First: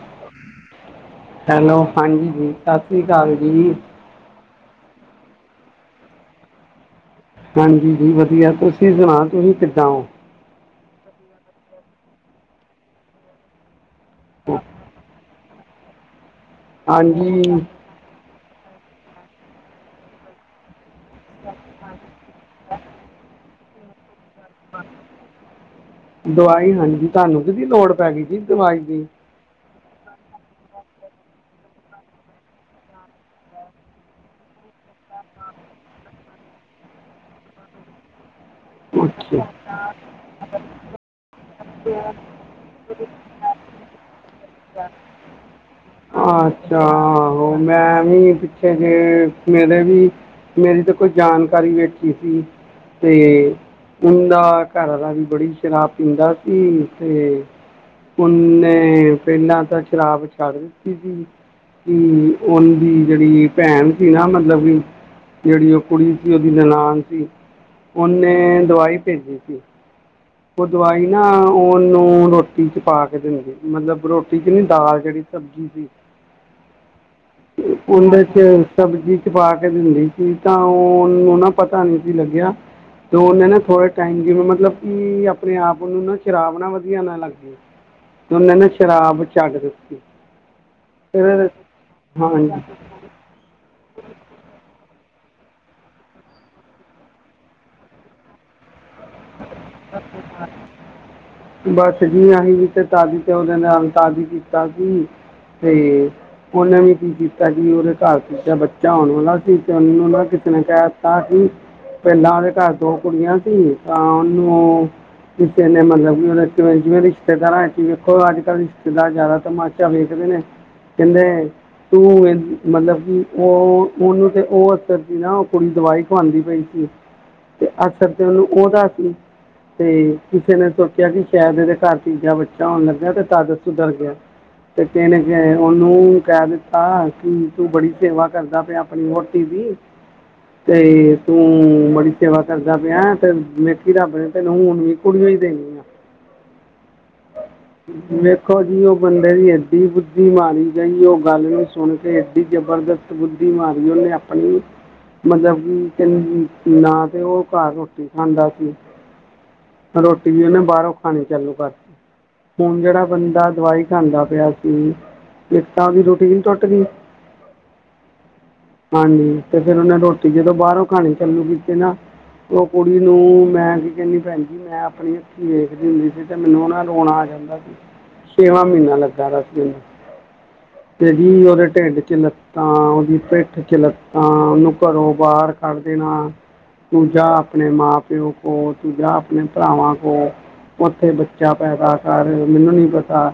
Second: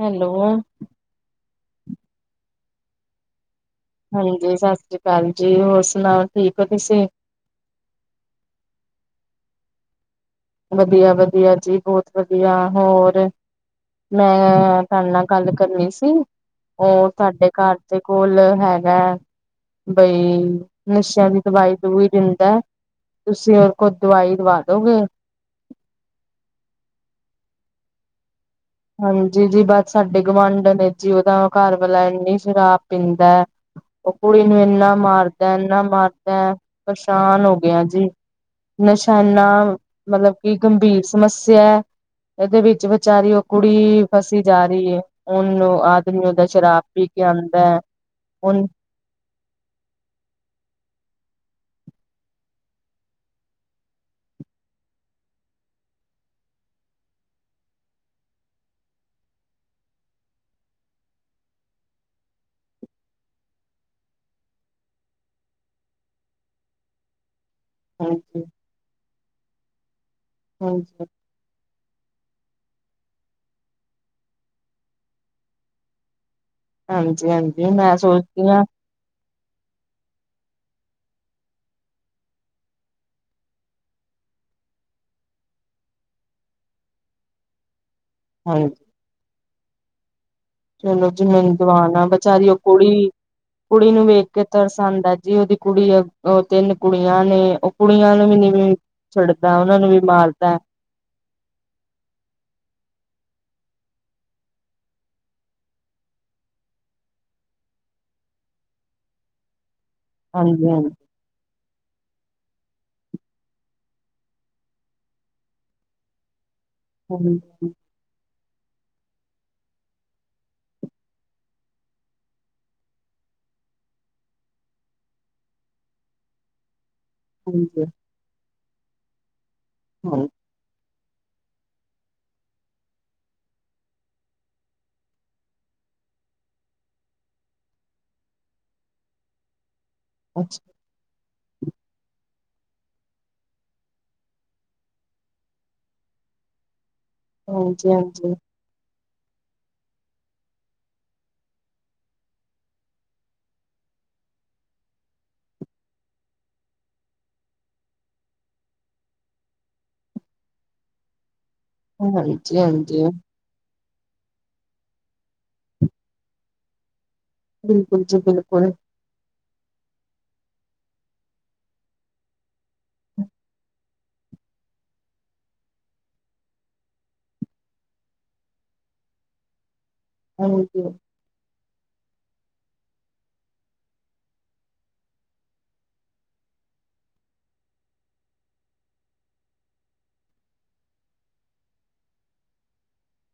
Hello. Hello, ਹਾਂਜੀ ਜੀ, ਸਤਿ ਸ਼੍ਰੀ ਅਕਾਲ ਜੀ। ਹਾਂਜੀ, ਸਤਿ ਸ੍ਰੀ ਅਕਾਲ ਜੀ ਹੋਰ ਸੁਣਾਓ ਠੀਕ ਹੋ ਤੁਸੀਂ। ਹਾਂਜੀ ਜੀ, ਵਧੀਆ ਤੁਸੀਂ ਸੁਣਾ ਤੁਸੀਂ ਕਿੱਦਾਂ ਹੋ? ਵਧੀਆ-ਵਧੀਆ ਜੀ ਬਹੁਤ ਵਧੀਆ ਹੋਰ। ਮੈਂ ਤੁਹਾਡੇ ਨਾਲ ਗੱਲ ਕਰਨੀ ਸੀ। ਉਹ ਹਾਂਜੀ ਤੁਹਾਡੇ ਘਰ ਦੇ ਕੋਲ ਹੈਗਾ ਬਈ ਨਸ਼ਿਆਂ ਦੀ ਦਵਾਈ-ਦੂਈ ਦਿੰਦਾ ਤੁਸੀਂ ਉਹਦੇ ਕੋਲ ਦਵਾਈ -ਦੁਵਈ ਦਵਾ ਦੋਗੇ। ਦਵਾਈ ਹਾਂਜੀ। ਤੁਹਾਨੂੰ ਕਿਹਦੀ ਲੋੜ ਪੈ ਗਈ ਜੀ। ਦਵਾਈ ਦੀ ਹਾਂਜੀ ਜੀ। ਬਸ ਸਾਡੇ ਗੁਵਢ ਨੇ ਜੀ। ਉਹਦਾ ਘਰ ਵਾਲਾ ਇੰਨੀ ਸ਼ਰਾਬ ਪੀਂਦਾ। ਉਹ ਕੁੜੀ ਨੂੰ ਇੰਨਾ ਮਾਰਦਾ ਐ। ਇਨਾ ਮਾਰਦਾ ਐ। ਪਰੇਸ਼ਾਨ ਹੋ ਗਿਆ ਜੀ। ਨਸਾ਼ ਇੰਨਾ। ਅੱਛਾ ਮਤਲਬ ਕਿ ਗੰਭੀਰ ਸਮੱਸਿਆ ਹੈ। ਇਹਦੇ ਵਿੱਚ ਵਿਚਾਰੀ ਕੁੜੀ ਫਸੀ ਜਾ ਰਹੀ ਹੈ ਉਹਨੂੰ ਆਦਮੀ ਉਹਦਾ ਸ਼ਰਾਬ ਪੀ ਕੇ ਆਉਂਦਾ ਹੈ। ਹੁਣੀ ਹੁਣ ਪਿੱਛੇ ਹੂੰ, ਮੇਰੇ ਵੀ ਮੇਰੀ ਤਾਂ ਕੋਈ ਜਾਣਕਾਰੀ ਵੇਖੀ ਸੀ। ਤੇ ਉਹਦਾ ਘਰ ਦਾ ਵੀ ਬੜੀ ਸ਼ਰਾਬ ਪੀਂਦਾ ਸੀ। ਤੇ ਉਹਨੇ ਪਹਿਲਾਂ ਤਾਂ ਸ਼ਰਾਬ ਛੱਡ ਦਿੱਤੀ ਸੀ। ਕਿ ਉਹ ਦੀ ਜਿਹੜੀ ਭੈਣ ਸੀ ਨਾ। ਮਤਲਬ ਕਿ ਜਿਹੜੀ ਉਹ ਕੁੜੀ ਸੀ। ਉਹਦੀ ਨੰਨਾਣ ਸੀ, ਹਾਂਜੀ ਉਹਨੇ ਦਵਾਈ ਭੇਜੀ ਸੀ। ਉਹ ਹਾਂਜੀ ਦਵਾਈ ਨਾ ਉਹਨੂੰ ਰੋਟੀ ਚ ਪਾ ਕੇ ਦਿੰਦੇ, ਮਤਲਬ ਰੋਟੀ ਚ ਨੀ ਦਾਲ ਜਿਹੜੀ ਸਬਜ਼ੀ ਸੀ। ਹਾਂਜੀ ਹਾਂਜੀ ਮੈਂ ਉਹਦੇ 'ਚ ਸੋਚਦੀ ਹਾਂ। ਸਬਜ਼ੀ ਚ ਪਾ ਕੇ ਦਿੰਦੀ ਸੀ। ਤਾਂ ਉਹਨੂੰ ਨਾ ਪਤਾ ਨਹੀਂੀ ਸੀ ਲੱਗਿਆ। ਤੇ ਉਹਨੇ ਨਾ ਥੋੜੇ ਟਾਈਮ ਜਿਵੇ, ਮਤਲਬ ਕੀ ਆਪਣੇ ਆਪ ਨੂੰ ਨਾ ਸ਼ਰਾਬ ਨਾ ਵਧੀਆ ਨਾ ਲੱਗ ਜੇ, ਨੀ- ਨੀ ਹਾਂਜੀ ਸ਼ਰਾਬ ਛੱਡ ਦਿੱਤੀ। ਚਲੋ ਜੀ ਮੈਂ ਫਿਰ ਹੀ ਦਵਾਨ ਆ। ਬਚਾਰੀ ਉਹ ਹਾਂਜੀ ਕੁੜੀ ਕੁੜੀ ਨੂੰ ਵੇਖ ਕੇ ਤਰਸੰਦ ਹੈ ਜੀ। ਉਹਦੀ ਕੁੜੀ ਉਹ ਤਿੰਨ ਕੁੜੀਆਂ ਨੇ ਕੁੜੀਆਂ ਨੂੰ ਵੀ ਨੀਂ ਛੱਡਦਾ। ਉਹਨਾ ਨੂੰ ਵੀ ਮਾਰਦਾ ਐ। ਬਸ ਜੀ, ਅਸੀਂ ਜ ਤੇ ਤਾਜ਼ੀ ਤੇ ਉਹਦੇ ਨਾਲ ਤਾਜ਼ੀ ਕੀਤਾ ਸੀ। ਤੇ ਉਹਨੇ ਵੀ ਕੀ ਕੀਤਾ ਜੀ। ਕਿ ਉਹਦੇ ਘਰ ਦੂਜਾ ਬੱਚਾ ਆਉਣ ਵਾਲਾ ਸੀ। ਤੇ ਉਹਨ ਕਿਸ ਨੇ ਹਾਂਜੀ ਕਹਿ ਹਾਂਜੀ ਦਿੱਤਾ ਸੀ। ਪਹਿਲਾਂ ਉਹਦੇ ਘਰ ਦੋ ਕੁੜੀਆਂ ਸੀ। ਅ ਉਹਨੂੰ ਕਿਸੇ ਨੇ ਮਤਲਬ ਜੀਵੇ ਵੀ ਛੱਡ ਹਾਂਜੀ ਦਾ ਦੇਖੋ ਅੱਜ ਕੱਲ੍ਹ ਜ਼ਿਆਦਾ ਤਮਾਚਾ ਵੇਖਦੇ ਨੇ, ਕਹਿੰਦੇ ਤੂੰ ਮਤਲਬ ਕਿ, ਉਹ ਉਹਨੂੰ ਤੇ ਉਹ ਅਸਰ ਸੀ ਨਾ। ਉਹ ਕੁੜੀ ਦਵਾਈ ਖਵਾਉਂਦੀ ਪਈ ਸੀ। ਤੇ ਹਾਂਜੀ ਅਕਸਰ ਤੇ ਉਹਨੂੰ ਉਹਦਾ ਕੀ ਤੇ ਹਾਂਜੀ ਕਿਸੇ ਨੇ ਸੋਚਿਆ ਕਿ, ਸ਼ਾਇਦ ਇਹਦੇ ਘਰ ਤੀਜਾ ਬੱਚਾ ਹੋਣ ਲੱਗਿਆ। ਤੇ ਤਾ ਅਸੀਂ ਡਰ ਗੇ। ਤੇ ਕਿਸ ਨੇ ਉਹਨੂੰ ਕਹਿ ਦਿੱਤਾ ਕਿ, ਤੂੰ ਬੜੀ ਸੇਵਾ ਕਰਦਾ ਪਿਆ ਆਪਣੀ ਵੋਟੀ ਦੀ ਅੱਛਾ ਤੇ ਤੂੰ ਬੜੀ ਸੇਵਾ ਕਰਦਾ ਪਿਆ ਹੈ। ਤੇ ਦੇਖੀ ਰੱਬ ਨੇ ਤੈਨੂੰ, ਹੁਣ ਵੀ ਕੁੜੀਆਂ ਹੀ ਦੇਣੀਆਂ। ਹਾਂਜੀ [unintelligible] ਹਾਂਜੀ ਦੇਖੋ ਜੀ। ਉਹ ਬੰਦੇ ਦੀ ਐਏ ਡੀ ਬੁੱਧੀ ਮਾਰੀ ਗਈ। ਉਹ ਗੱਲ ਨੂੰ ਸੁਣ ਕੇ ਐ ਏ ਡੀ ਜ਼ਬਰਦਸਤ ਬੁੱਧੀ ਮਾਰੀ ਉਹਨੇ ਆਪਣੀ, ਮਤਲਬ ਕਿ ਤ ਨਾ ਤੇ ਉਹ ਘਰ ਰੋਟੀ ਕਮਾਦਾਂ ਆਪਣੀ। ਰੋਟੀ ਵੀ ਉਹਨੇ ਬਾਹਰੋਂ ਖਾਣੀ ਚਾਲੂ ਕਰਰ ਹਾਂਜੀ ਹੁਣ ਹਾਂਜੀ ਜਿਹੜਾ ਬੰਦਾ ਦਵਾਈ ਖਾਦਾ ਪਿਆ ਸੀ। ਇਕ ਤਾਂ ਦੀ ਉਹਦੀ ਰੋਟੀ ਨੀ ਟੁੱਟ ਗਈ। ਬਿਲਕੁਲ ਜੀ ਬਿਲਕੁਲ, ਜਨਰਲ ਪਾਉਣੇ। ਹਾਂਜੀ ਤੇ ਫੇਰ ਉਹਨੇ ਰੋਟੀ ਜਦੋਂ ਬਾਹਰੋਂ ਖਾਣੇ। ਚਾਲੂ ਕੀਤੇ ਨਾ ਉਹ ਕੁੜੀ ਨੂੰ ਮੈਂ ਕੀ ਕਹਿੰਦੀ ਭੈਣ ਜੀ ਮੈਂ ਆਪਣੀ ਅੱਖੀਂ ਵੇਖਦੀ ਹੁੰਦੀ ਸੀ। ਤੇ ਮੈਨੂੰ ਨਾ ਰੋਣਾ ਆ ਜਾਂਦਾ ਸੀ। ਛੇਵਾਂ ਮਹੀਨਾ ਲੱਗਾ। ਦੱਸ ਉਹਨੂੰ ਹਾਂਜੀ ਤੇ ਜੀ ਉਹਦੇ ਢਿੰਡ ਚ ਲੱਤ ਤਾਂ ਉਹਦੀ ਪਿੱਠ ਵਿੱਚ ਲੱਤਾਂ, ਉਹਨੂੰ ਘਰੋਂ ਬਾਹਰ ਕੜ ਦੇਣਾ। ਤੂੰ ਜਾ ਆਪਣੇ ਮਾਂ ਪਿਓ ਕੋਲ। ਤੂੰ ਜਾ ਆਪਣੇ ਭਰਾਵਾਂ ਕੋਲ। ਉੱਥੇ ਬੱਚਾ ਪੈਦਾ ਕਰ, ਮੈਨੂੰ ਨੀ ਪਤਾ।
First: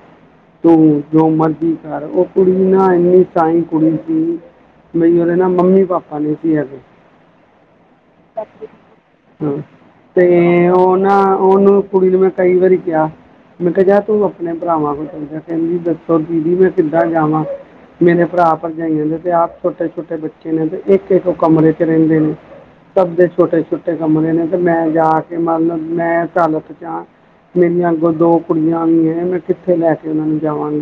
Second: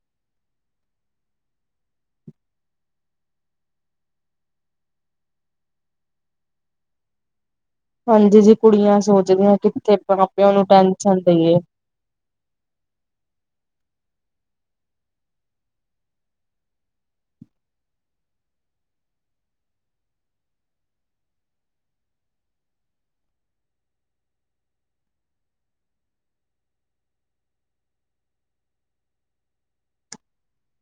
ਤੂੰ ਜੋ ਮਰਜ਼ੀ ਕਰ, ਉਹ ਕੁੜੀ ਨਾ ਇੰਨੀ ਸਹੀ ਕੁੜੀ ਸੀ। ਬਈ ਉਹਦੇ ਨਾ ਮੰਮੀ ਪਾਪਾ ਨੀ ਸੀ ਹੈਗੇ। ਹਾਂਜੀ ਜੀ ਕੁੜੀਆਂ ਸੋਚਦੀਆਂ ਹਾਂ ਕਿੱਥੇ ਮਾਂ ਤੇ ਪਿਓ ਨੂੰ ਉਹ ਨਾ ਟੈਨਸ਼ਨ ਦੇਈਏ। ਉਨੂੰ ਕੁੜੀ ਨੂੰ ਮੈਂ ਕਈ ਵਾਰੀ ਕਿਆ। ਮੈਂ ਕਿਹਾ ਜਾ ਤੂੰ ਆਪਣੇ ਭਰਾਵਾ ਕੋਲ [unintelligible] ਕਹਿੰਦੀ ਦੱਸੋ ਦੀਦੀ ਮੈਂ ਕਿੱਦਾ ਜਾਵਾ। ਮੇਰੇ ਭਰਾ ਭਰਜਾਈਆਂ ਨੇ ਤੇ ਆਪ ਛੋਟੇ- ਛੋਟੇ ਬੱਚੇ ਨੇ, ਤੇ ਇੱਕ- ਇੱਕ ਉਹ ਕਮਰੇ ਚ ਰਹਿੰਦੇ ਨੇ ਸਭ ਦੇ ਛੋਟੇ-ਛੋਟੇ ਕਮਰੇ ਨੇ ਤੇ ਮੈਂ ਜਾ ਕੇ ਮਤ ਲ ਮੈਂ ਚੱਲ ਤੇ ਜਾ। ਮੇਰੀਆਂ ਅੱਗੋਂ ਦੋ ਕੁੜੀਆਂ ਵੀ ਹੈ ਮੈਂ ਕਿੱਥੇ ਲੈ ਕੇ ਉਹਨਾਂ ਨੂੰ ਜਾਵਾਂਗੀ।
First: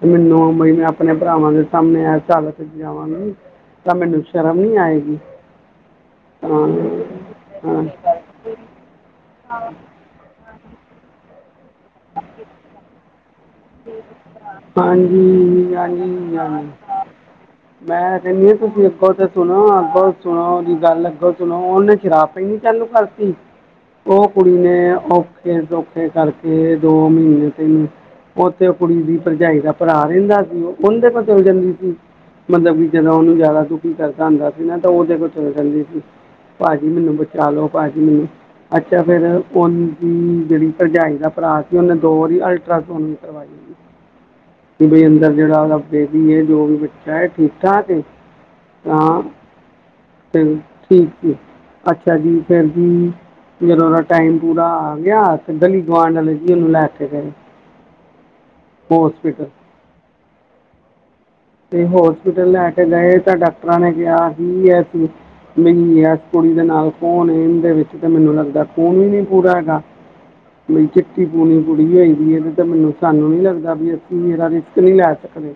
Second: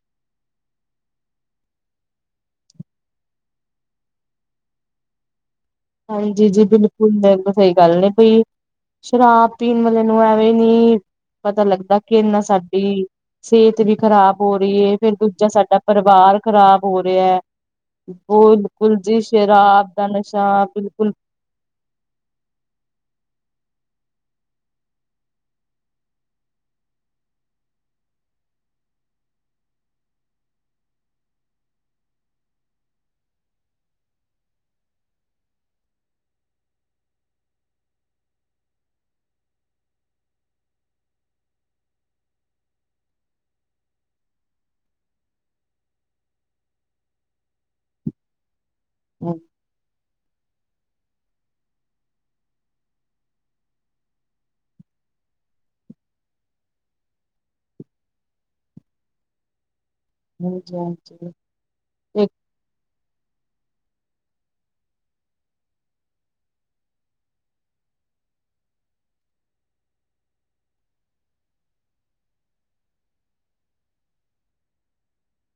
ਤੇ ਮੈਂ ਨਓ ਮਈ ਆਪਣੇ ਭਰਾਵਾਂ ਦੇ ਸਾਹਮਣੇ ਐੱਸ ਹਾਲਤ ਚ ਜਾਵਾਗੀ। ਤਾ ਮੈਨੂੰ ਸ਼ਰਮ ਨੀ ਆਏਗੀ। ਹਾਂਜੀ ਜੀ ਤਾਂ ਜੀ ਬਿਲਕੁਲ ਸਹੀ ਹਾਂ ਗੱਲ ਐ ਬਈ ਸ਼ਰਾਬ ਪੀਣ ਮਤ ਨੂੰ ਐਵੇਂ ਨੀ ਪਤਾ ਲੱਗਦਾ ਕਿ ਇੰਨਾ ਸਾਡੀ ਸਿਹਤ ਵੀ ਖ਼ਰਾਬ ਹੋ ਰਹੀ ਹੈ ਫਿਰ ਦੂਜਾ ਹਾਂਜੀ ਸਾਡਾ ਹਾਂਜੀ ਪਰਿਵਾਰ ਹਾਂਜੀ ਖ਼ਰਾਬ ਹੋ ਰਿਹਾ। ਮੈਂ ਕਹਿੰਦੀ ਹਾਂ ਤੁਸੀਂ ਬਿਲਕੁਲ ਅੱਗੋਂ ਜੀ ਤਾਂ ਸੁਣੋ ਸ਼ਰਾਬ ਦਾ ਅੱਗੋਂ ਸੁਣੋ ਨਸ਼ਾ ਉਹਦੀ ਗੱਲ ਬਿਲਕੁਲ ਅੱਗੋਂ ਸੁਣੋ ਉਹਨੇ ਸ਼ਰਾਬ ਪੀਣੀ ਚਾਲੂ ਕਰ ਤੀ। ਉਹ ਕੁੜੀ ਨੇ ਔਖੇ ਸੌਖੇ ਕਰਕੇ ਦੋ ਮਹੀਨੇ ਤਿੰਨ ਉੱਥੇ ਉਹ ਕੁੜੀ ਦੀ ਭਰਜਾਈ ਦਾ ਭਰਾ ਰਹਿੰਦਾ ਸੀ ਉਹਦੇ ਕੋਲ ਜਾਂਦੀ ਸੀ। ਮਤਲਬ ਕਿ ਜਦੋਂ ਉਹਨੂੰ ਜਾਦਾ ਦੁਖੀ ਕਰਦਾ ਹੁੰਦਾ ਸੀ ਨਾ ਤਾਂ ਉਹਦੇ ਕੋ ਚੱਲ ਜਾਂਦੀ ਸੀ। ਭਾਜੀ ਮੈਨੂੰ ਬਚਾ ਲੋ ਭਾਜੀ ਮੈਨੂੰ ਅੱਛਾ ਫਿਰ ਉਹ ਦੀ ਜਿਹੜੀ ਭਰਜਾਈ ਦਾ ਭਰਾ ਸੀ ਉਹਨੇ ਦੋ ਵਾਰੀ ਅਲਟਰਾਸਾਊਂਡ ਕਰਵਾ [unintelligible] ਕਿ ਬਈ ਅੰਦਰ ਜਿਹੜਾ ਉਹਦਾ ਬੇਬੀ ਏ ਜੋ ਵੀ ਬੱਚਾ ਹੈ ਠੀਕ ਠਾਕ ਏ। ਹਾ ਫਿਰ ਠੀਕ ਜੀ ਅੱਛਾ ਜੀ ਫਿਰ ਜੀ ਜਦੋਂ ਉਹਦਾ ਟਾਈਮ ਪੂਰਾ ਆ ਗਿਆ ਤੇ ਗਲੀ ਗੁਆਂਢ ਆਲੇ ਜੀ ਉਹਨੂੰ ਲੈ ਕੇ ਗਏ। ਹੋਸਪਿਟਲ। ਹਜੀ ਹਾਂਜੀ। ਤੇ ਇੱਕ ਹੋਸਪਿਟਲ ਲੈ ਕੇ ਗਏ ਤਾਂ ਡਾਕਟਰਾਂ ਨੇ ਕਿਹਾ ਹੀ ਐ ਮੈਂਨੂੰ ਕਿਹਾ ਕੁੜੀ ਦੇ ਨਾਲ ਕੌਨ ਏ ਏਦੇ ਵਿੱਚ ਤੇ ਮੈਨੂੰ ਲੱਗਦਾ ਖੂਨ ਵੀ ਨਹੀ ਪੂਰਾ ਹੈਗਾ। ਬਈ ਚਿੱਟੀ ਪੂਣੀ ਕੁੜੀ ਹੈਗੀ ਹੈ ਤੇ ਮੈਨੂੰ ਸਾਨੂੰ ਨੀ ਲੱਗਦਾ ਵੀ ਅਸੀ ਇਦਾ ਰਿਸਕ ਨੀ ਲੈ ਸਕਦੇ।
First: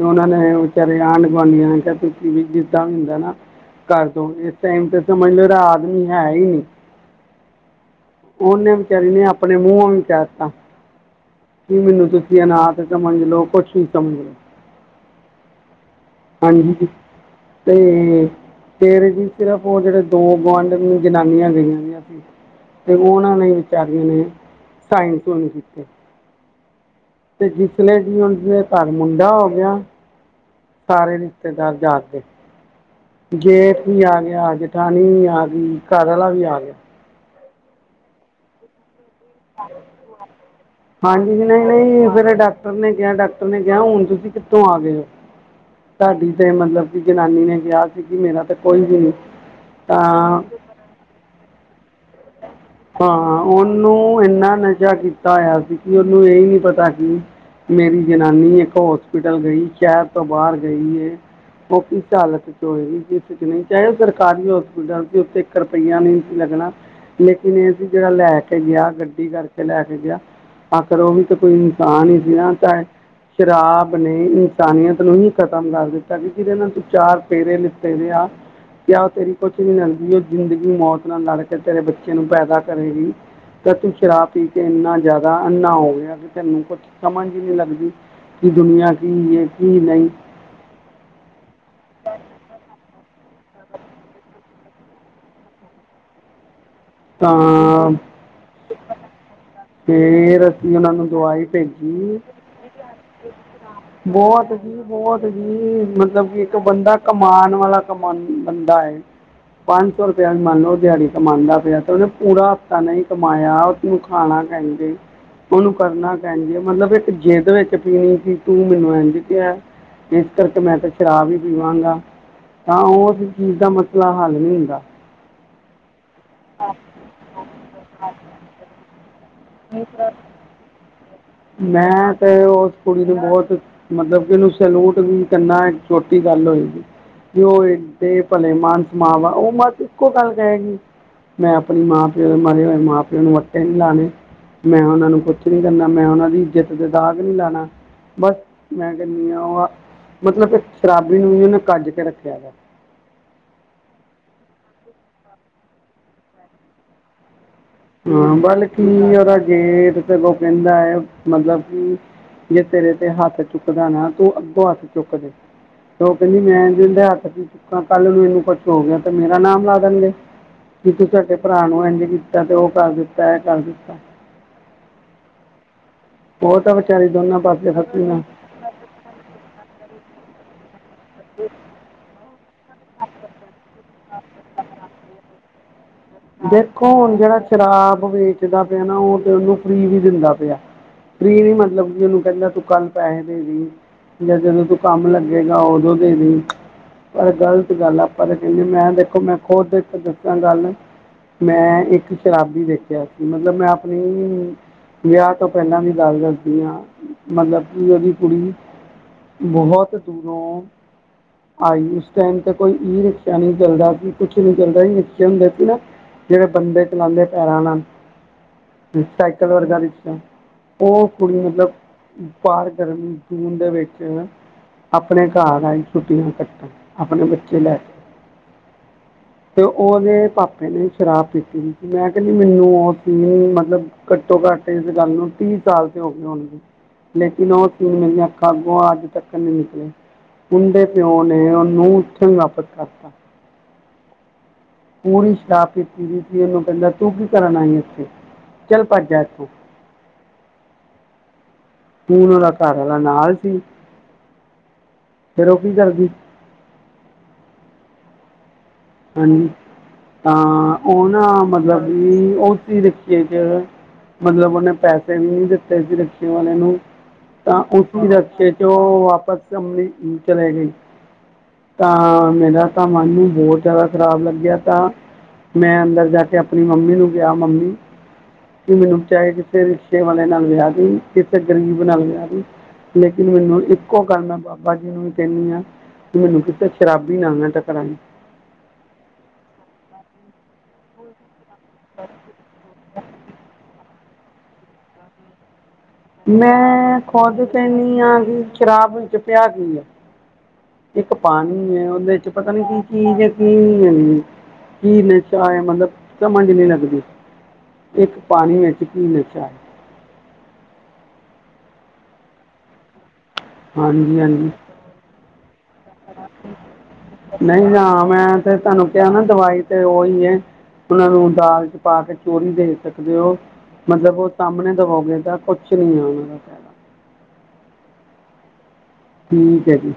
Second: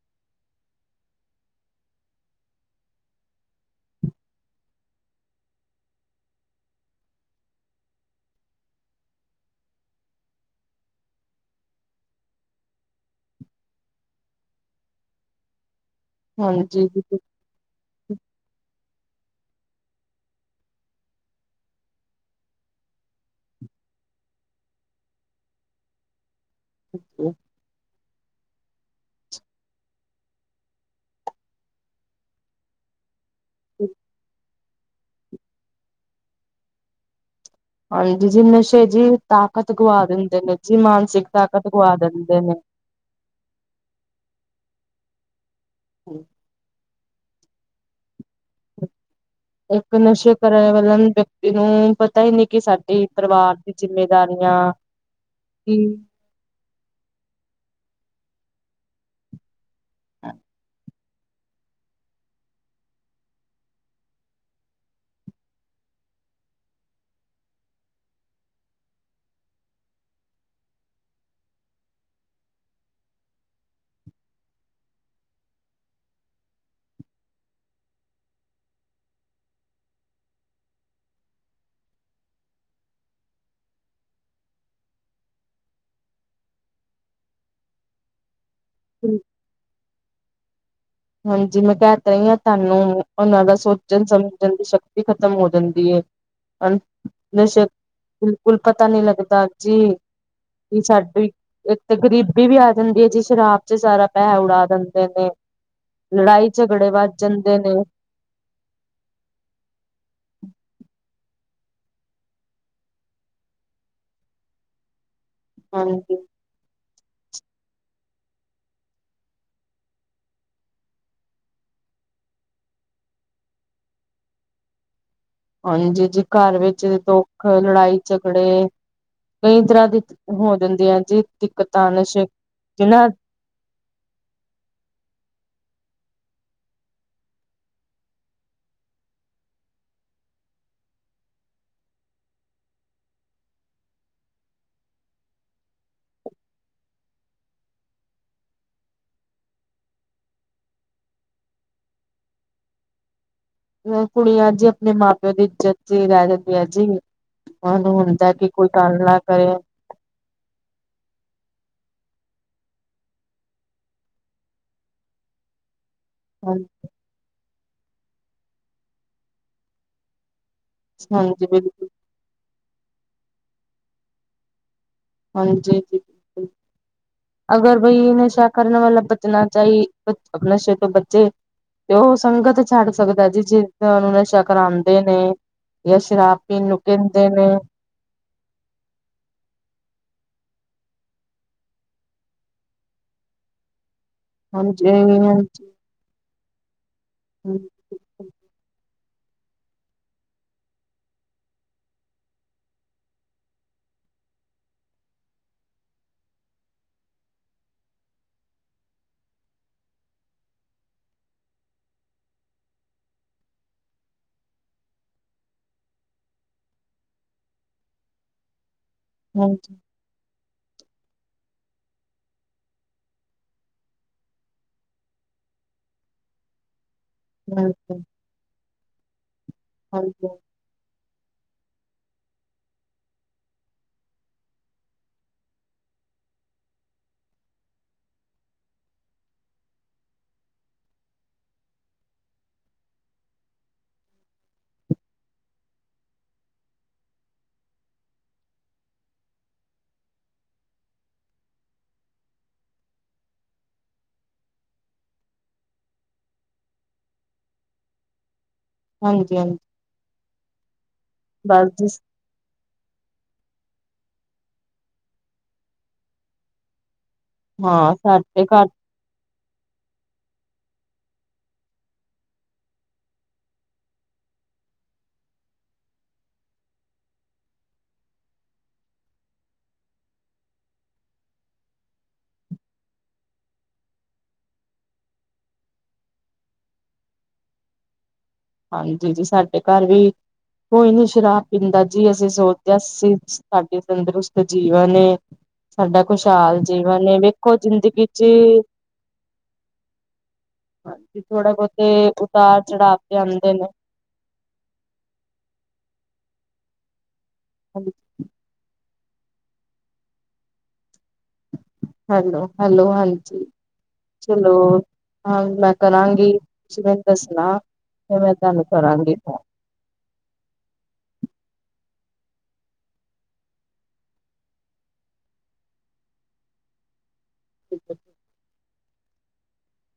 ਉਹਨਾਂ ਨੇ ਵਿਚਾਰੇ ਆਂਢ ਗੁਆਂਢੀਆਂ ਨੇ ਕਿਸੀ ਵੀ ਜਿੱਦਾ ਵੀ ਹੁੰਦਾ ਨਾ ਕਰ ਦੋ ਇਸ ਟਾਈਮ ਤੇ ਸਮਝ ਲੋਓ ਆਦਮੀ ਹੈ ਹੀ ਨੀ। ਉਹਨੇ ਵਿਚਾਰੀ ਨੇ ਆਪਣੇ ਮੂੰਹੋ ਵੀ ਕਹ ਤਾ। ਕੀ ਮੈਨੂੰ ਤੁਸੀ ਅਨਾਥ ਸਮਝ ਲੋ ਕੁਛ ਵੀ ਸਮਝ ਲੋ। ਹਾਂਜੀ ਤੇ ਤੇਰੇ ਜੀ ਸਿਰਫ ਉਹ ਜਿਹੜੇ ਦੋ ਗੁਆਂਢ ਜਨਾਨੀਆ ਨੇ। ਤੇ ਉਹਨਾਂ ਨੇ ਵਿਚਾਰੀਆਂ ਨੇ ਸਾਇਨ ਸੂਈਨ ਕੀਤੇ। [unintelligible] ਤੇ ਜਿਸਲੇ ਸੀ ਉਸਲੇ [unintelligible] ਡਾ ਹੋ ਗਿਆ ਸਾਰੇ ਰਿਸ਼ਤੇਦਾਰ ਜਾਗ ਗੇ। ਜੇਠ ਵੀ ਆ ਗਿਆ, ਜਠਾਣੀ ਵੀ ਆ ਗਈ, ਘਰਆਲਾ ਵੀ ਆ ਗਿਆ। ਹਾਂ ਜ ਜੀ ਨਸ਼ੇ ਜੀ ਤਾਕਤ ਗਵਾ ਦਿੰਦੇ ਨੇ ਜੀ ਮਾਨਸਿਕ ਹਾਂਜੀ ਤਾਕਤ ਗਵਾ ਨਈਂ-ਨਈਂ ਫਿਰ ਦਿੰਦੇ ਡਾਕਟਰ ਨੇ ਕਿਹਾ ਡਾ ਟਰ ਕਿਹਾ ਹੁਣ ਤੁਸੀਂ ਕਿੱਥੋਂ ਆ ਗਏ ਹੋ, ਤੁਹਾਡੀ ਤੇ ਮਤਲਬ ਕਿ ਜਨਾਨੀ ਨੇ ਕਿਹਾ ਸੀ ਕਿ ਮੇਰਾ ਤੇ ਇੱਕ ਨਸ਼ੇ ਕਰਾ ਵਾਲ ਵਿਅਕਤੀ ਨੂੰ ਪਤਾ ਹੀ ਨੀ ਕਿ ਸਾ ਹਾਂ ਉਹਨੂੰ ਇੰਨਾ ਨਸ਼ਾ ਕੀਤਾ ਹੋਇਆ ਸੀ ਜੀ ਕਿ ਉਹਨੂੰ ਇਹਹੀ ਨੀ ਪਤਾ ਕਿ ਮੇਰੀ ਜਨਾਨੀ ਇੱਕ ਹੋਸਪਿਟਲ ਗਈ ਸ਼ਹਿਰ ਤੋਂ ਬਾਹਰ ਗਈ ਏ। ਉਹ ਕਿਸ ਹਾਲਤ ਚ ਹੋਏਗੀ ਜ ਚ ਨਹੀਂ ਚਾਹੇ ਉਹ ਸਰਕਾਰੀ ਹੋਸਪਿਟਲ ਸੀ ਓਥੇ ਇੱਕ ਰੁਪਈਆ ਨੀ ਸੀ ਲੱਗਣਾ। ਇੰਨ ਇਹ ਸੀ ਜਿਹੜਾ ਲੈ ਕੇ ਗਿਆ ਗੱਡੀ ਕਰਕੇ ਲੈ ਕੇ ਗਿਆ ਆਖਰ ਉਹ ਵੀ ਤਾਂ ਕੋਈ ਇਨਸਾਨ ਹੀ ਸੀ ਨਾ ਚਾਹੇ ਸ਼ਰਾਬ ਨੇ ਇਨਸਾਨੀਅਤ ਨੂੰ ਹੀ ਖਤਮ ਕਰ ਦਿੱਤਾ ਬੀ ਜਿੰਦੇ ਨਾਲ ਤੁ ਚਾਰ ਤੇ ਫੇਰੇ ਲਿਤੇੇ ਦੇ ਆ। ਕਿਆ ਉਹ ਤੇਰੀ ਕੁਛ ਨੀ ਲਗਦੀ ਉਹ ਜ਼ਿੰਦਗੀ ਮੌਤ ਨਾਲ ਲੜ ਕੇ ਤੇਰੇ ਬੱਚੇ ਨੂੰ ਪੈਦਾ ਕਰੇਗੀ। ਤਾਂ ਤੂੰ ਸ਼ਰਾਬ ਪੀ ਕੇ ਇੰਨਾ ਜ਼ਿਆਦਾ ਅੰਨਾ ਹੋ ਗਿਆ, ਵੀ ਤੈਨੂੰ ਕੁਛ ਸਮਝ ਹੀ ਨਹੀਂ ਲੱਗਦੀ। ਕੀ ਦੁਨੀਆਂ ਕੀ ਹੈ, ਕੀ ਨਹੀਂ। ਹਾਂਜੀ ਮੈਂ ਕਹਿ ਤਾ ਰਹੀ ਹਾਂ, ਤੁਹਾਨੂੰ ਉਹਨਾਂ ਦਾ ਸੋਚਣ ਸਮਝਣ ਦੀ ਸ਼ਕਤੀ ਖ਼ਤਮ ਹੋ ਜਾਂਦੀ ਹੈ। ਨਸ਼ਕ ਤਾਂ ਬਿਲਕੁਲ ਪਤਾ ਨੀ ਲੱਗਦਾ। ਜੀ ਫਿਰ ਅਸੀਂ ਕੀ ਉਹਨਾਂ ਨੂੰ ਸਾਡੀ ਦਵਾਈ ਇੱਕ ਤੇ ਭੇਜੀ ਗਰੀਬੀ ਵੀ ਆ ਜਾਂਦੀ ਹੈ, ਜੀ ਸ਼ਰਾਬ ਬੱਚੇ ਸਾਰਾ ਪੈਸਾ ਬਹੁਤ ਉਡਾ ਜੀ ਦਿੰਦੇ ਬਹੁਤ ਨੇ, ਮਤਲਬ ਕਿ ਲੜਾਈ ਇੱਕ ਝਗੜੇ ਬੰਦਾ ਵੱਧ ਕਮਾਨ ਜਾਂਦੇ ਨੇ ਵਾਲਾ ਕਮਾਨ ਬੰਦਾ ਹੈ। ਪੰਜ ਸੌ ਰੁਪਇਆ ਵੀ ਮੰਨ ਲਓ ਉਹ ਦਿਹਾੜੀ ਕਮਾਉਂਦਾ ਪਿਆ, ਤੇ ਉਹਨੇ ਪੂਰਾ ਹਫ਼ਤਾ ਨਹੀਂ ਕਮਾਇਆ ਤੈਨੂੰ ਖਾਣਾ। ਕਹਿੰਦੇ ਉਹਨੂੰ ਕਰਨਾ ਹਾਂਜੀ ਕਹਿੰਦੀ ਆ ਮਤਲਬ ਇੱਕ ਜਿੱਦ ਵਿੱਚ ਪੀਣੀ ਸੀ, ਤੂੰ ਮੈਨੂੰ ਇੰਝ ਪਿਆ। ਇਸ ਕਰਕੇ ਮੈਂ ਤਾਂ ਸ਼ਰਾਬ ਹੀ ਪੀਵਾਂਗਾ। ਤਾਂ ਉਸ ਚੀਜ਼ ਦਾ ਮਸਲਾ ਹੱਲ ਨੀ ਹੁੰਦਾ। ਹਾਂਜੀ ਜੀ, ਘਰ ਵਿੱਚ ਦੱਖ ਲੜਾਈ ਝਗੜੇ, ਕਈ ਤਰ੍ਹਾਂ ਦੀ ਹੋ ਜਾਂਦੀ ਹੈ, ਜੀ ਦਿੱਕਤਾਂ ਮੈਂ ਨਸ਼ੇ ਤੇ ਉਸ ਕੁੜੀ ਜਿਹਨਾਂ ਨੂੰ ਬਹੁਤ ਮਤਲਬ ਕਿ, ਇਹਨੂੰ ਸਲੂਟ ਵੀ ਕਿੰਨਾ ਛੋਟੀ ਗੱਲ ਹੋਏਗੀ। ਜੋ ਭਲੇ ਮਾਨਸ ਮਾਵਾ, ਉਹ ਮੈਂ ਇੱਕੋ ਗੱਲ ਕਹਿਹੇਗੀ। ਮੈਂ ਆਪਣੀ ਮਾਂ ਪਿਓ ਦੇ ਮਰੇ ਹੋਏ, ਮਾਂ ਪਿਓ ਨੂੰ ਅੱਟੇ ਨਹੀਂ ਲਾਉਣੇ, ਮੈਂ ਉਹਨਾਂ ਨੂੰ ਕੁਛ ਨੀ ਕਰਨਾ, ਮੈਂ ਉਹਨਾਂ ਦੀ ਇੱਜਤ ਦੇ ਦਾਗ ਨੀ ਲਾਣਾ। ਬਸ ਮੈਂ ਕਹਿੰਦੀ ਹਾ, ਉਹ ਮਤਲਬ ਸ਼ਰਾਬੀ ਨੂੰ ਵੀ ਉਹਨੇ ਕੱਜ ਕੇ ਰੱਖਿਆ ਹੈ। ਕੁੜੀਆਂ ਜੀ, ਆਪਣੇ ਮਾਂ ਪਿਓ ਦੀ ਇੱਜਤ ਚ ਹੀ ਰਹਿ ਜਾਂਦੀਆਂ ਜੀ। ਉਹਨੂੰ ਹੁੰਦਾ ਹਾਂ ਕਿ ਵੱਲ ਕੋਈ ਕੀ ਗੱਲ ਨਾ ਉਹਦਾ ਕਰੇ ਗੇਟ ਤੇ ਕੋ ਕਹਿੰਦਾ ਹੈ, ਮਤਲਬ ਕਿ ਜੇ ਤੇਰੇ ਤੇ ਹੱਥ ਚੁੱਕਦਾ ਨਾ ਤੂੰ ਅੱਗੋਂ ਹੱਥ ਚੁੱਕ ਦੇ, ਉਹ ਕਹਿੰਦੀ ਮੈਂ ਇਹਦੇ ਹੱਥ ਚ, ਕੱਲ ਨੂੰ ਇਹਨੂੰ ਕੁੱਛ ਹੋ ਗਿਆ, ਤੇ ਮੇਰਾ ਨਾਮ ਲਾ ਦੇਣਗੇ, ਕਿ ਤੂੰ ਤੁਹਾਡੇ ਹਾਂਜੀ ਭਰਾ ਨੂੰ ਬਿਲਕੁਲ ਐਂਦੇ ਤੇ ਉਹ ਕਰ ਦਿੱਤਾ, ਇਹ ਕਰ ਦਿੱਤਾ। ਹਾਂਜੀ, ਉਹ ਤਾਂ ਵਿਚਾਰੀ ਦੋਨਾਂ ਪਾਸੇ ਅਗਰ ਬਈ ਫਸੇ ਆ, ਨਸ਼ਾ ਕਰਨ ਵਾਲਾ ਬਚਣਾ ਚਾਹੀ ਨਸ਼ੇ ਤੋਂ ਬਚੇ ਤੇ ਉਹ ਸੰਗਤ ਛੱਡ ਸਕਦਾ ਜੀ, ਜਿਸ ਤੁੂੰ ਨਸ਼ਾ ਕਰਾਉਂਦੇ ਨੇ ਜਾਂ ਸ਼ਰਾਬ ਪੀਣ ਨੂੰ ਦੇਖੋ ਹੁਣ ਕਹਿੰਦੇ ਜਿਹੜਾ ਨੇ ਸ਼ਰਾਬ ਵੇਚਦਾ ਪਿਆ ਨਾ, ਉਹ ਤੇ ਉਹਨੂੰ ਫੀ ਵੀ ਦਿੰਦਾ ਪਿਆ। ਫੀ ਨੀ ਮਤਲਬ ਕੀ, ਉਹਨੂੰ ਕਹਿੰਦਾ ਤੂੰ ਕੱਲ ਪੈਸੇ ਦੇ ਜਾਂ, ਜਦੋਂ ਤੂੰ ਹਾਂਜੀ ਕੰਮ ਲੱਗੇਗਾ, ਹਾਂਜੀ। ਉਹ ਦੀ ਪਰ ਹਾਂਜੀ ਗਲਤ ਗੱਲ ਆ। ਪਰਤਾ ਕਹਿੰਦੀ ਮੈਂ ਦੇਖੋ, ਮੈਂ ਖੁਦ ਦਿੱਤੀਿਆਂ ਗੱਲ, ਮੈਂ ਇੱਕ ਸ਼ਰਾਬੀ ਦੇਖਿਆ ਸੀ, ਮਤਲਬ ਮੈਂ ਆਪਣੀ ਵਿਆਹ ਤੋਂ ਪਹਿਲਾਂ ਵੀ ਗੱਲ ਦਸਦੀ ਆ, ਮਤਲਬ ਕਿ ਉਹਦੀ ਕੁੜੀ ਬਹੁਤ ਦੂਰੋਂ ਆਈ ਉਸ ਟਾਈਮ ਤੇ ਕੋਈ ਈ ਰਿਕਸ਼ਾ ਨਹੀਂ ਚੱਲਦਾ, ਕੁਛ ਨੀ ਚੱਲਦਾ ਈ ਰਿਕਸ਼ੇ ਹੁੰਦੇ ਸੀ ਨਾ। ਜਿਹੜੇ ਬੰਦੇ ਕਲੇ ਪੈਰਾਂ ਹਨਾ, ਸਾਈਕਲ ਹਾਂਜੀ ਵਰਗਾ ਦੀ, ਉਹ ਕੁੜੀ ਮਤਲਬ ਪਾਰ ਗਰਮੀ ਜੂਨ ਦੇ ਵਿੱਚ ਆਪਣੇ ਘਰ ਰਾਹੀਂ ਛੁੱਟੀਆਂ ਕੱਟਣ ਆਪਣੇ ਬੱਚੇ ਲੈ ਕੇ, ਹਾਂਜੀ ਤੇ ਉਹਦੇ ਪਾਪੇ ਨੇ ਸ਼ਰਾਬ ਪੀਤੀ ਦੀ ਸੀ, ਮੈਂ ਕਹਿੰਦੀ ਮੈਨੂੰ ਉਹ ਸੀਨ ਮਤਲਬ। ਘੱਟੋ-ਘੱਟ ਇਸ ਗੱਲ ਨੂੰ ਤੀਹ ਸਾਲ ਤੇ ਹੋ ਗਏ। ਲੇਕਿਨ ਉਹ ਸੀਨ ਮੇਰੀਆਂ ਅੱਖਾ ਅੱਗੋ, ਅੱਜ ਤੱਕ ਨਹੀਂ ਨਿਕਲਿਆ। ਮੁੰਡੇ ਪਿਓ ਦੇ ਪਿਓ ਨੇ ਓਹਨੂੰ ਓਥੇ ਨਾਪ ਤਾਂ। ਪੂਰੀ ਸ਼ਰਾਬ ਪੀਤੀ ਦੀ ਸੀ, ਇਹਨੂੰ ਕਹਿੰਦਾ ਤੂੰ ਕੀ ਕਰਨ ਆਈ ਇੱਥੇ ਚੱਲ ਭੱਜਾ ਇੱਥੋਂ। ਉਹਦਾ ਘਰ ਵਾਲਾ ਨਾਲ ਸੀ, ਫਿਰ ਉਹ ਕੀ ਕਰਦੀ ਹਾਂਜੀ, ਤਾਂ ਉਹ ਨਾ ਬਸ ਮਤਲਬ ਜੀ ਵੀ ਉਹ ਸੀ ਰੱਖੀਏ ਚ ਮਤਲਬ ਉਹਨੇ ਪੈਸੇ ਵੀ ਨਹੀਂ ਦਿੱਤੇ ਸੀ ਰੱਖੀ ਵਾਲੇ ਨੂੰ। ਤਾਂ ਹਾਂ ਉਸਂ ਸਾਡੇ ਰੱਸਤੇ ਘਰ ਚੋ ਉਹ ਵਾਪਸ। [unintelligible] ਤਾਂ ਮੇਰਾ ਤਾਂ ਮਨ ਨੂੰ ਬਹੋਤ। ਜ਼ਿਆਦਾ ਖ਼ਰਾਬ ਲੱਗਿਆ ਤਾਂ ਮੈਂ ਅੰਦਰ ਜਾ ਕੇ ਆਪਨੀ ਮੰਮੀ ਨੂੰ ਕਆ ਮੰਮੀ। ਕਿ ਮੈਨੂੰ ਚਾਹੇ ਕਿਸੇ ਰਿਕਸ਼ੇ ਵਾਲੇ ਨਾਲ ਵਿਆਹ ਦੀ ਕਿਸੇ ਗਰੀਬ ਨਾਲ ਵਿਆਹ ਦੀ। ਲੇਕਿਨ ਮੈਨੂੰ ਇੱਕੋ ਗੱਲ ਮੈਂ ਬਾਬਾ ਜੀ ਨੂੰ ਵੀ ਕਹਿੰਦੀ ਹਾਂ। ਮੈਨੂੰ ਕਿਥ ਸ਼ਰਾਬੀ ਨਾਲ ਨਾ ਟਕਰਾਈ ਹਾਂਜੀ ਜੀ ਸਾਡੇ ਘਰ ਵੀ ਕੋਈ ਨੀ ਸ਼ਰਾ ਪਿੰਦਾ ਜੀ ਅਸੀਂ ਸੋਚਦੇ ਹਾਂ ਅਸੀਂ ਸਾਡੇ ਤੰਦਰੁਸਤ ਜੀਵਨ ਏ ਸਾਡਾ ਖੁਸ਼ਹਾਲ ਮੈਂ ਜੀਵਨ ਏ ਖੋਦ ਵੇਖੋ ਕੇਨੀ ਜ਼ਿੰਦਗੀ ਆ ਚ ਜੀ ਸ਼ਰਾਬ ਵਿੱਚ ਪਿਆ ਕੀ ਏ। ਇੱਕ ਹਾਂਜੀ ਥੋੜਾ ਪਾਨੀ ਬਹੁਤੇ ਏ ਉਹਦੇ ਚ ਪਤਾ ਉਤਾਰ ਨੀ ਚੜਾਵ ਤੇ ਕੀ-ਕੀ। ਆਂਦੇ ਨੇ [unintelligible] ਚਾਹ ਏ ਮਤਲਬ ਸਮਝਝ ਨਹੀਂ ਲੱਗਦੀ। [unintelligible] ਇੱਕ ਪਾਨੀ ਵਿੱਚ ਕਿ ਨਸ਼ਾ ਹ। ਹੈਲੋ-ਹੈਲੋ ਹਾਂਜੀ ਹਾਂਜੀ ਹਾਂਜੀ ਚਲੋ ਹਾਂ ਮੈਂ। ਕਰਾਂਗੀ ਤੁਸੀਂ ਮੈਨੂੰ ਦੱਸੇਨਾ ਨਹੀਂ ਨਾ ਤੇ ਮੈਂ ਤੇ ਤੁਹਾਨੂੰ ਕਿਹਾ ਕਰਾਂਗੀ ਨਾ ਫੋਨ। ਦਵਾਈ ਉਹੀ ਏ ਉਹਨਾਂ ਨੂੰ ਦਾਲ ਚ ਪਾ ਕੇ ਚੋਰੀ ਦੇ ਸਕਦੇ ਹੋ। ਮਤਲਬ ਉਹ ਸਾਹਮਣੇ ਦਵੋ ਗੇ ਤਾਂ ਕੁਛ ਨੀ ਹੈ ਉਹਨਾਂ ਦਾ ਤਾ। [unintelligible] ਠੀਕ ਐ ਜੀ।